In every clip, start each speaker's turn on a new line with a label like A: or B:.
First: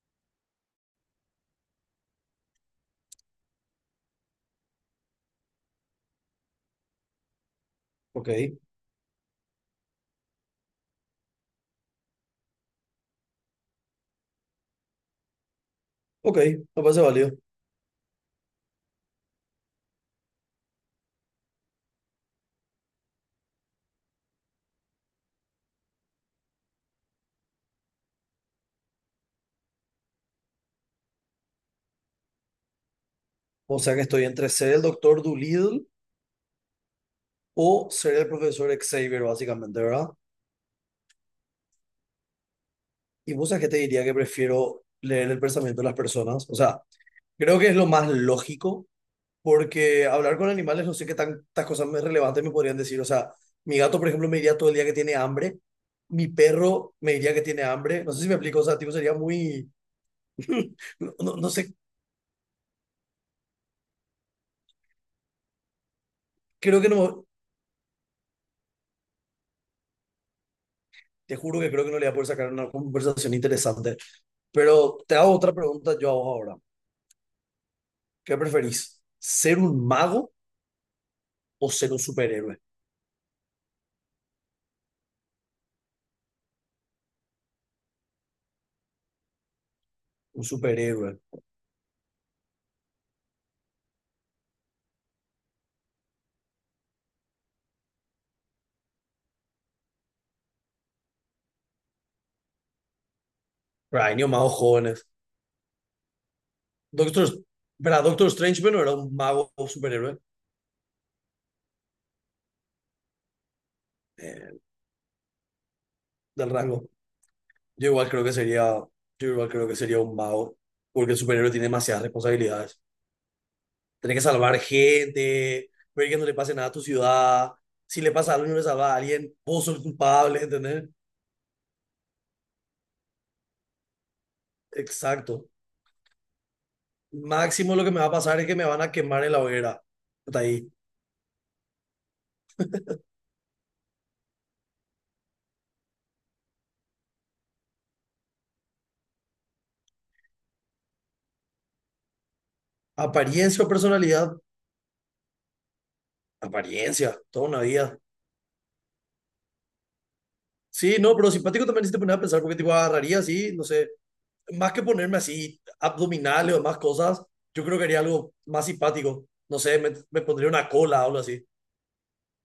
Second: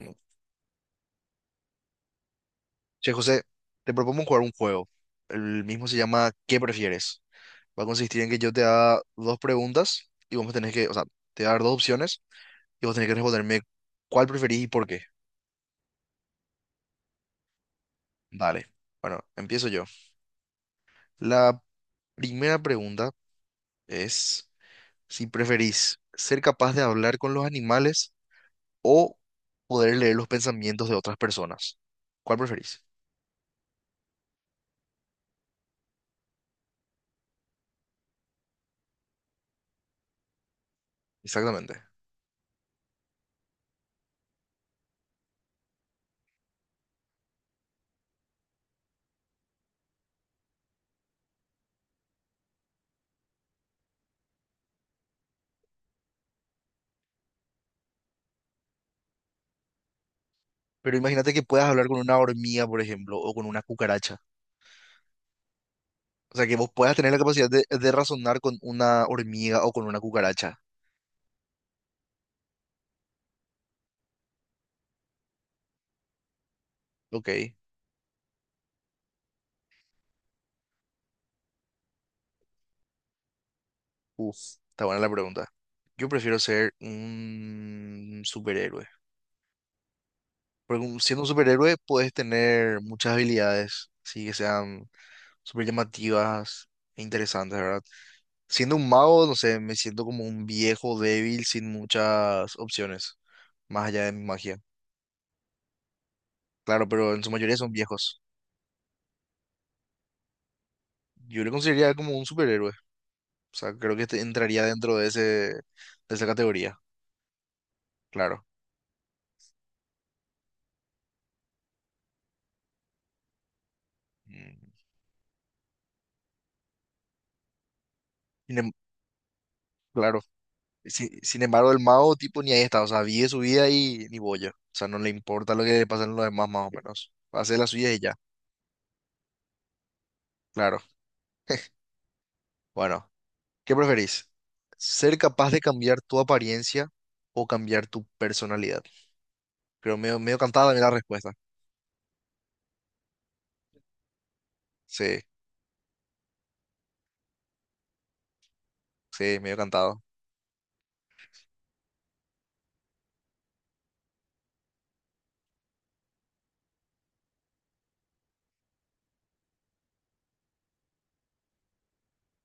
A: No. Che, José, te propongo jugar un juego. El mismo se llama ¿Qué prefieres? Va a consistir
B: Ok,
A: en que yo te haga dos preguntas y vos me tenés que te voy a dar dos opciones y vos tenés que responderme cuál preferís y por qué.
B: ok, me parece válido.
A: Dale. Bueno, empiezo yo. La primera pregunta es si preferís ser capaz de hablar con los animales o poder leer los pensamientos de otras personas. ¿Cuál preferís?
B: O sea que estoy entre ser el doctor Doolittle o ser el profesor Xavier, básicamente, ¿verdad?
A: Exactamente.
B: Y vos sabés que te diría que prefiero leer el pensamiento de las personas. O sea, creo que es lo más lógico, porque hablar con animales no sé qué tantas cosas más relevantes me podrían decir. O sea, mi gato, por ejemplo, me diría todo el día que tiene hambre. Mi perro me diría que tiene hambre. No sé si me explico, o sea, tipo, sería muy...
A: Pero
B: No,
A: imagínate
B: no,
A: que
B: no
A: puedas
B: sé,
A: hablar con una hormiga, por ejemplo, o con una cucaracha. O sea, que vos
B: creo que
A: puedas tener la
B: no...
A: capacidad de razonar con una hormiga o con una cucaracha.
B: Te juro que creo que no le voy a poder sacar una conversación interesante. Pero te hago otra pregunta yo a vos ahora.
A: Ok.
B: ¿Qué preferís? ¿Ser un mago o ser un superhéroe?
A: Uf, está buena la pregunta. Yo prefiero ser un superhéroe.
B: Un
A: Porque
B: superhéroe.
A: siendo un superhéroe puedes tener muchas habilidades, así que sean súper llamativas e interesantes, ¿verdad? Siendo un mago, no sé, me siento como un viejo débil sin muchas opciones, más allá
B: Pero
A: de
B: hay
A: mi
B: niños magos
A: magia.
B: jóvenes.
A: Claro, pero en
B: Doctor,
A: su mayoría son
B: pero
A: viejos.
B: Doctor Strange, bueno, era un mago o superhéroe
A: Yo le consideraría como un superhéroe. O sea, creo que
B: eh,
A: entraría dentro de esa
B: del
A: categoría,
B: rango. Yo igual creo que
A: claro.
B: sería, yo igual creo que sería un mago, porque el superhéroe tiene demasiadas responsabilidades. Tienes que salvar
A: Mm.
B: gente, ver que no le pase nada a tu ciudad. Si le pasa algo y no
A: Sin
B: le
A: em-
B: salva a alguien, vos sos
A: claro.
B: culpable, ¿entendés?
A: Sin embargo, el mago, tipo, ni ahí está. O sea, vive su vida y ni boya. O sea, no le
B: Exacto.
A: importa lo que le pasa a los demás, más o menos. Hace la
B: Máximo lo que
A: suya
B: me
A: y
B: va a
A: ya.
B: pasar es que me van a quemar en la hoguera. Hasta ahí.
A: Claro. Bueno, ¿qué preferís? ¿Ser capaz de cambiar tu apariencia o cambiar tu personalidad? Creo medio cantada también la respuesta.
B: ¿Apariencia o personalidad?
A: Sí,
B: Apariencia, toda una vida.
A: sí, medio cantado.
B: Sí, no, pero simpático también si te pones a pensar, porque tipo agarraría así, no sé, más que ponerme así abdominales o más cosas, yo creo que haría algo más simpático. No sé, me pondría una cola o algo así.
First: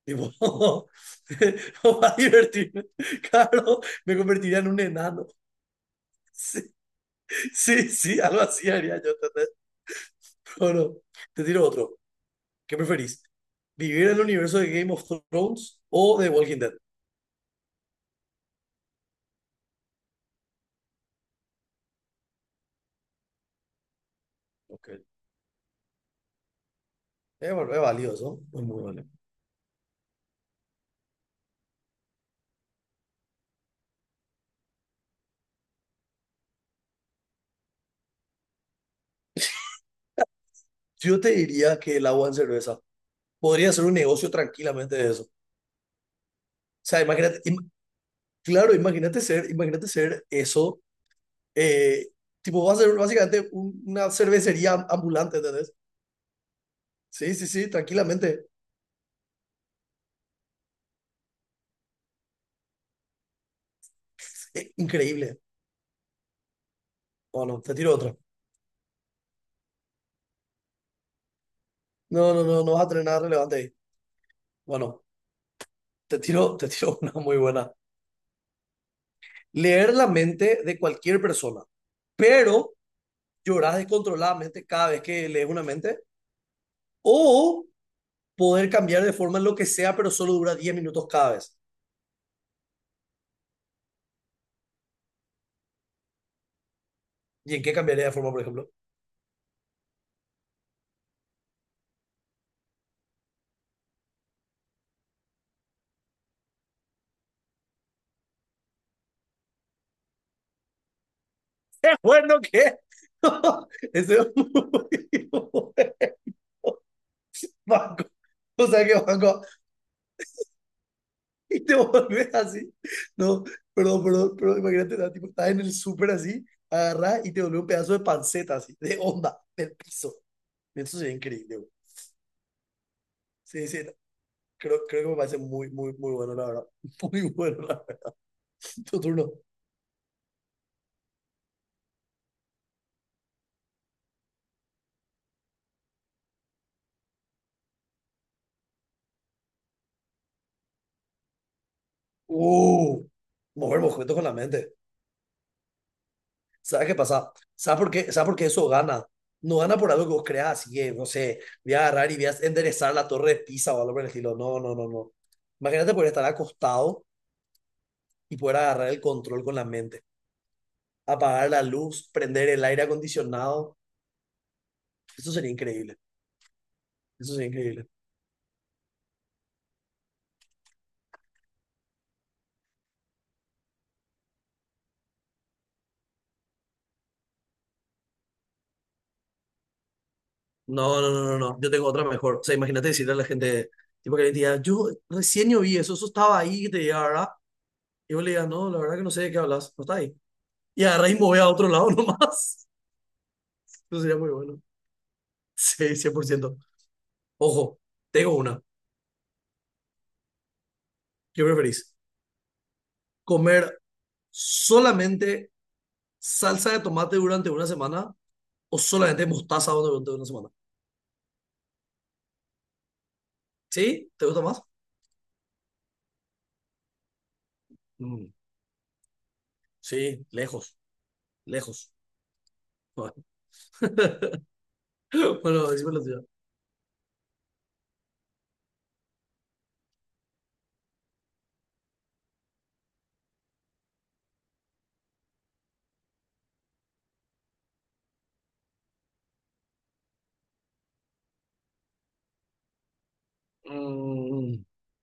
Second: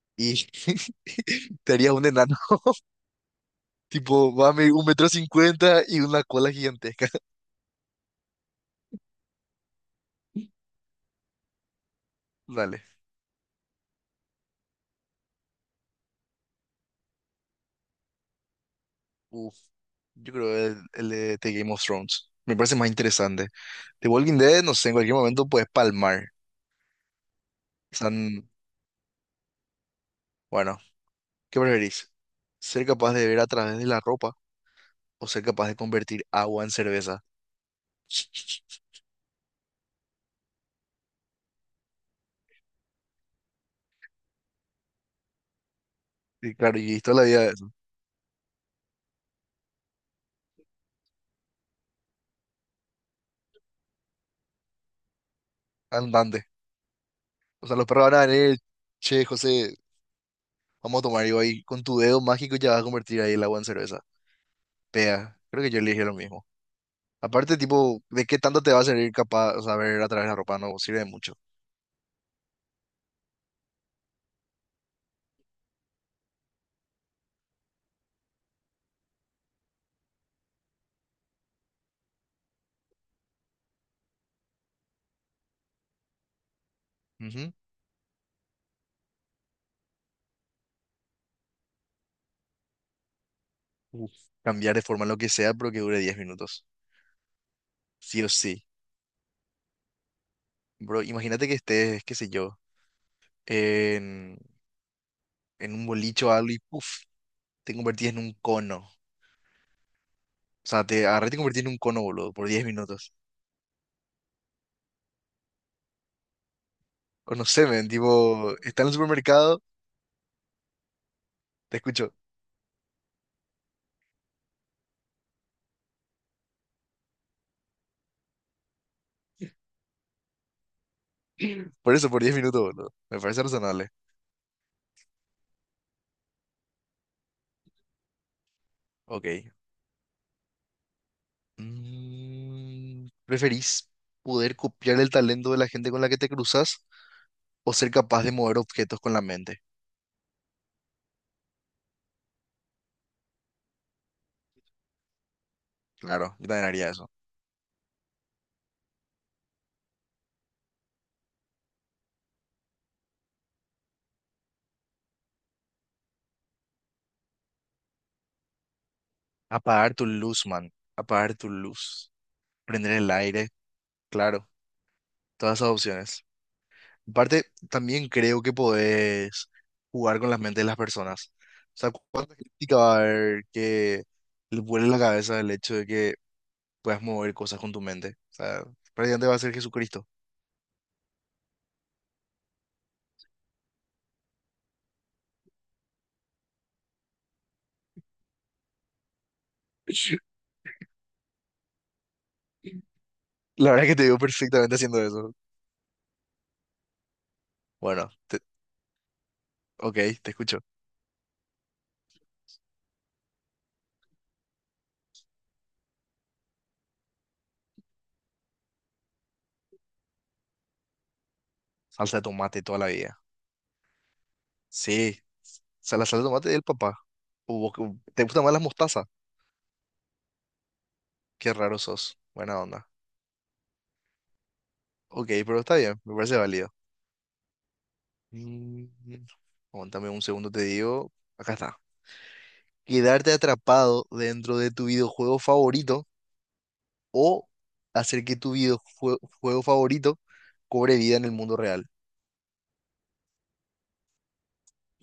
B: Tipo,
A: Y te harías un
B: para
A: enano.
B: divertirme. Claro,
A: Tipo,
B: me
A: va a
B: convertiría en
A: medir
B: un
A: un metro
B: enano.
A: cincuenta y una cola
B: Sí,
A: gigantesca.
B: sí, sí, algo así haría yo, ¿entendés? O no, te tiro otro. ¿Qué
A: Dale.
B: preferís? ¿Vivir en el universo de Game of Thrones o de Walking Dead?
A: Uf, yo creo el de The Game of Thrones. Me parece más interesante. The Walking Dead, no sé,
B: Ok.
A: en cualquier momento puedes palmar.
B: Es, val- es valioso,
A: Están,
B: es muy valioso.
A: bueno, ¿qué preferís? ¿Ser capaz de ver a través de la ropa o ser capaz de convertir agua en cerveza?
B: Yo te diría que el agua en cerveza. Podría ser un negocio tranquilamente de eso. O
A: Y claro, y
B: sea,
A: toda la
B: imagínate,
A: vida es
B: im- claro, imagínate ser eso. eh, tipo, va a ser básicamente un- una cervecería am- ambulante, ¿entendés?
A: andante.
B: Sí, sí,
A: O
B: sí,
A: sea, los perros van a
B: tranquilamente.
A: venir, che, José, vamos a tomar. Y ahí con tu dedo mágico ya vas a convertir ahí el agua en cerveza. Pea,
B: Increíble.
A: creo que yo elegí lo mismo. Aparte,
B: Bueno, te tiro
A: tipo,
B: otra.
A: ¿de qué tanto te va a servir capaz, o sea, ver a través de la ropa? No sirve de mucho.
B: No, no, no, no vas a tener nada relevante ahí. Bueno, te tiro una muy buena. Leer la mente de cualquier persona pero llorar descontroladamente cada vez que lees una mente,
A: Ujú.
B: o poder cambiar de forma en lo que sea, pero solo dura 10 minutos cada vez.
A: Uf. Cambiar de forma lo que sea, pero que dure 10 minutos.
B: ¿Y en qué cambiaría de
A: Sí o
B: forma, por
A: sí.
B: ejemplo?
A: Bro, imagínate que estés, qué sé yo, en, en un bolicho o algo y puff, te convertís en un cono. O sea, te agarré y te convertís en un
B: ¡Es
A: cono, boludo,
B: bueno
A: por 10
B: que!
A: minutos.
B: Eso es muy bueno.
A: O no sé, men,
B: Banco.
A: tipo,
B: O
A: está
B: sea
A: en el
B: que banco.
A: supermercado.
B: Y te
A: Te escucho.
B: volvés así. No, perdón, perdón, pero imagínate, ¿no? Tipo, estás en el súper así, agarrás y te volvés un pedazo de panceta así, de onda, del piso. Eso sería increíble, güey.
A: Por eso, por 10 minutos, boludo. Me parece
B: Sí, sí,
A: razonable.
B: creo que me parece muy bueno, la verdad. Muy bueno, la verdad. Tu turno.
A: Ok. Mm, ¿preferís poder copiar el talento de la gente con la que te cruzas o ser capaz de mover objetos con la mente?
B: Uh, mover objetos con la mente.
A: Claro, yo también
B: ¿Sabes
A: haría
B: qué
A: eso.
B: pasa? ¿Sabes por qué eso gana? No gana por algo que vos creas, así que, no sé, voy a agarrar y voy a enderezar la torre de Pisa o algo por el estilo. No, no, no, no. Imagínate poder estar acostado y poder agarrar el control con la
A: Apagar
B: mente.
A: tu luz, man. Apagar
B: Apagar
A: tu
B: la luz,
A: luz.
B: prender el aire
A: Prender el aire.
B: acondicionado.
A: Claro,
B: Eso sería
A: todas esas
B: increíble.
A: opciones.
B: Eso
A: Aparte,
B: sería increíble.
A: también creo que podés jugar con las mentes de las personas. O sea, ¿cuánta crítica va a haber que le vuele la cabeza el hecho de que puedas mover cosas con tu mente? O sea, prácticamente va a ser Jesucristo.
B: No, no, no, no, no. Yo tengo otra mejor. O sea, imagínate decirle a la gente, tipo que le diga, yo recién yo vi eso, eso estaba ahí, que te diga, ¿verdad? Y vos le digas, no, la verdad que no sé de qué hablas, no está ahí. Y agarrá y mover a otro lado nomás.
A: La verdad es que
B: Eso
A: te veo
B: sería muy bueno.
A: perfectamente haciendo eso.
B: Sí, 100%. Ojo,
A: Bueno,
B: tengo una.
A: ok, te escucho.
B: ¿Qué preferís? ¿Comer solamente salsa de tomate durante una semana o solamente mostaza durante una semana?
A: Salsa de tomate toda la vida.
B: ¿Sí? ¿Te gusta más?
A: Sí, o sea, la salsa de tomate del papá. O vos ¿te
B: Mm,
A: gustan más las mostazas?
B: sí, lejos,
A: Qué raro
B: lejos.
A: sos. Buena onda. Ok, pero
B: Bueno,
A: está
B: decime la
A: bien, me
B: tuya.
A: parece válido. Mm, aguántame un segundo, te digo. Acá está. Quedarte atrapado dentro de tu videojuego favorito o hacer que tu videojuego favorito cobre vida en el mundo real.
B: Mm,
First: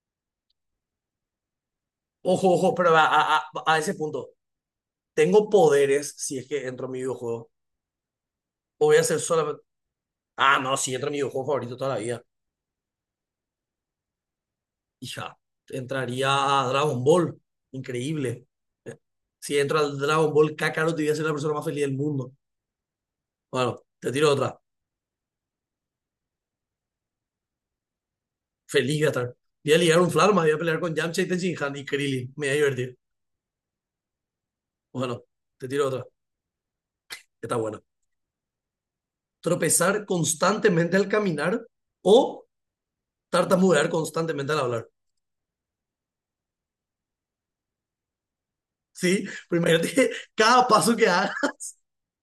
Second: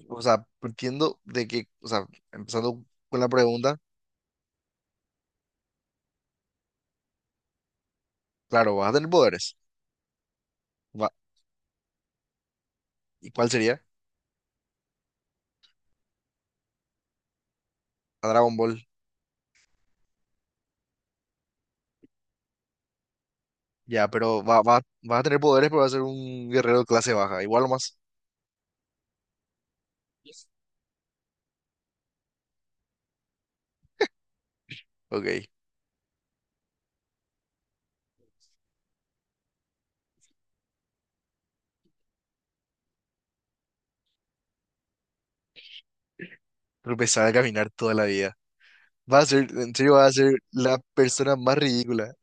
A: O sea, entiendo de que, o sea,
B: Ojo, ojo,
A: empezando
B: pero a,
A: con la
B: a- a-
A: pregunta,
B: a ese punto, ¿tengo poderes si es que entro a mi videojuego?
A: claro,
B: ¿O
A: vas a
B: voy a
A: tener
B: ser
A: poderes.
B: solamente... Ah, no, si entro a
A: Va-
B: mi videojuego favorito toda la vida.
A: ¿Y cuál sería?
B: Hija, entraría a Dragon Ball.
A: A
B: Increíble.
A: Dragon Ball.
B: Eh, Si entro al Dragon Ball Kakarot, voy a ser la persona más feliz del mundo. Bueno,
A: Ya,
B: te tiro
A: pero
B: otra.
A: vas a tener poderes, pero vas a ser un guerrero de clase baja. Igual o más.
B: Feliz voy a estar. Voy a ligar un Flarma, voy a pelear con Yamcha y Tenshinhan y Krillin. Me voy a divertir. Bueno,
A: Ok.
B: te tiro otra. Que Está buena. Tropezar constantemente al caminar o tartamudear constantemente al hablar.
A: Pero empezar a caminar toda la vida. Vas
B: Sí,
A: a ser,
B: pero
A: en serio, vas
B: imagínate
A: a ser
B: cada
A: la
B: paso que haga.
A: persona más ridícula.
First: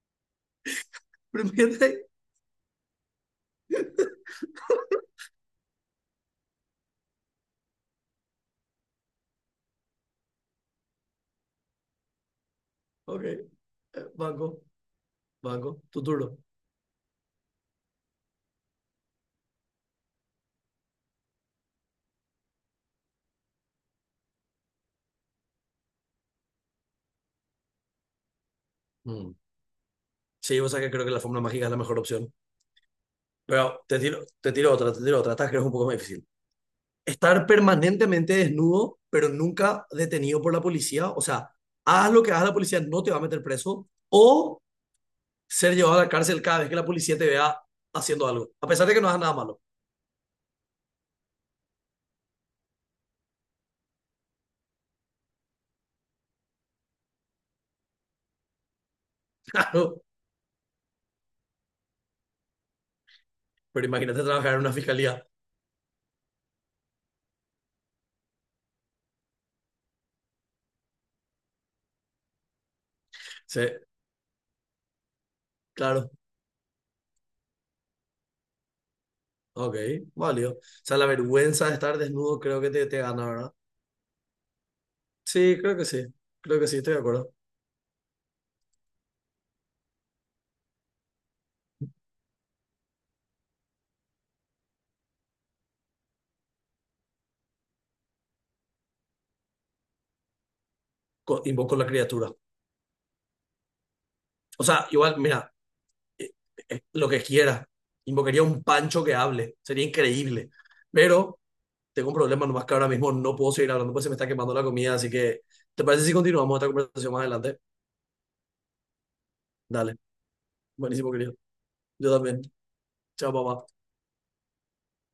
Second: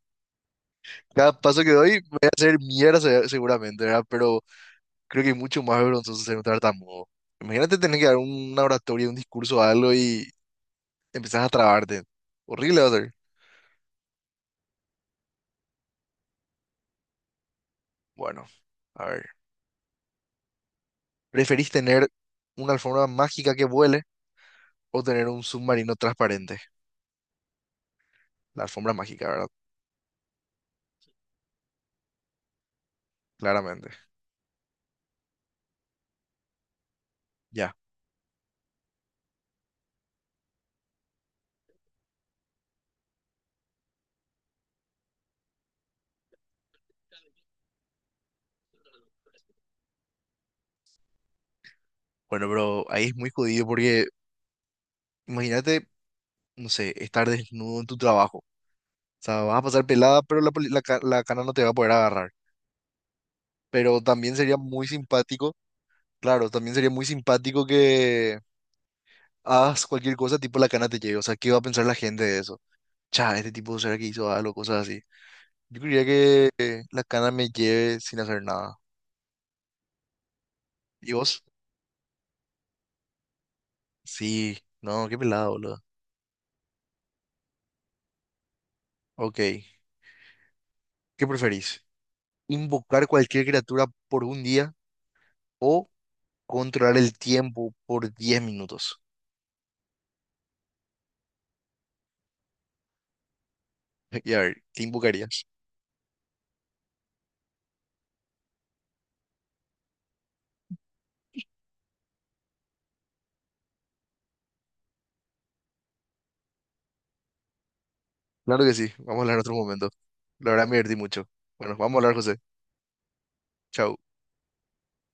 A: Cada
B: Pero
A: paso que doy,
B: imagínate.
A: voy a hacer mierda seguramente, ¿verdad? Pero creo que es mucho más vergonzoso ser un tartamudo. Imagínate tener que dar una oratoria, un discurso, algo y empezás a trabarte. Horrible va a ser.
B: Ok. Banco, banco, tu turno.
A: Bueno, a ver. ¿Preferís tener una alfombra mágica que vuele o tener un submarino transparente? La alfombra mágica,
B: Mm.
A: ¿verdad?
B: Sí, o sea que creo que la fórmula mágica es la mejor opción. Pero
A: Claramente.
B: te tiro otra. Esta creo que es un poco más difícil. Estar
A: Ya.
B: permanentemente desnudo, pero nunca detenido por la policía. O sea, haz lo que hagas, la policía no te va a meter preso. O ser llevado a la cárcel cada vez que la policía te vea haciendo algo, a pesar de que no hagas nada malo.
A: Bueno, pero ahí es muy jodido porque imagínate, no sé, estar desnudo en tu trabajo. O sea, vas a pasar
B: Claro.
A: pelada, pero la, poli- la, ca- la cana no te va a poder agarrar.
B: Pero
A: Pero
B: imagínate
A: también
B: trabajar
A: sería
B: en una
A: muy
B: fiscalía.
A: simpático, claro, también sería muy simpático que hagas cualquier cosa, tipo la cana te llegue. O sea, ¿qué va a pensar la gente de eso? Cha, este
B: Sí,
A: tipo será que hizo algo, cosas así. Yo quería
B: claro.
A: que la cana me lleve sin hacer nada.
B: Ok, válido. O sea, la
A: ¿Y vos?
B: vergüenza de estar desnudo creo que te gana, ¿verdad?
A: Sí, no, qué pelado,
B: Sí, creo
A: boludo.
B: que sí. Creo que sí, estoy de acuerdo.
A: Ok, ¿qué preferís? ¿Invocar cualquier criatura por un día o controlar el tiempo por 10 minutos?
B: Co- invoco la criatura.
A: Y a ver,
B: O
A: ¿qué
B: sea, igual,
A: invocarías?
B: mira, eh, lo que quiera. Invocaría un pancho que hable. Sería increíble. Pero tengo un problema nomás que ahora mismo no puedo seguir hablando, pues se me está quemando la comida. Así que, ¿te parece si continuamos esta conversación más adelante?
A: Claro que sí, vamos a hablar en otro momento.
B: Dale.
A: La verdad me divertí
B: Buenísimo,
A: mucho.
B: querido.
A: Bueno, vamos a
B: Yo
A: hablar, José.
B: también. Chao, papá.
A: Chau.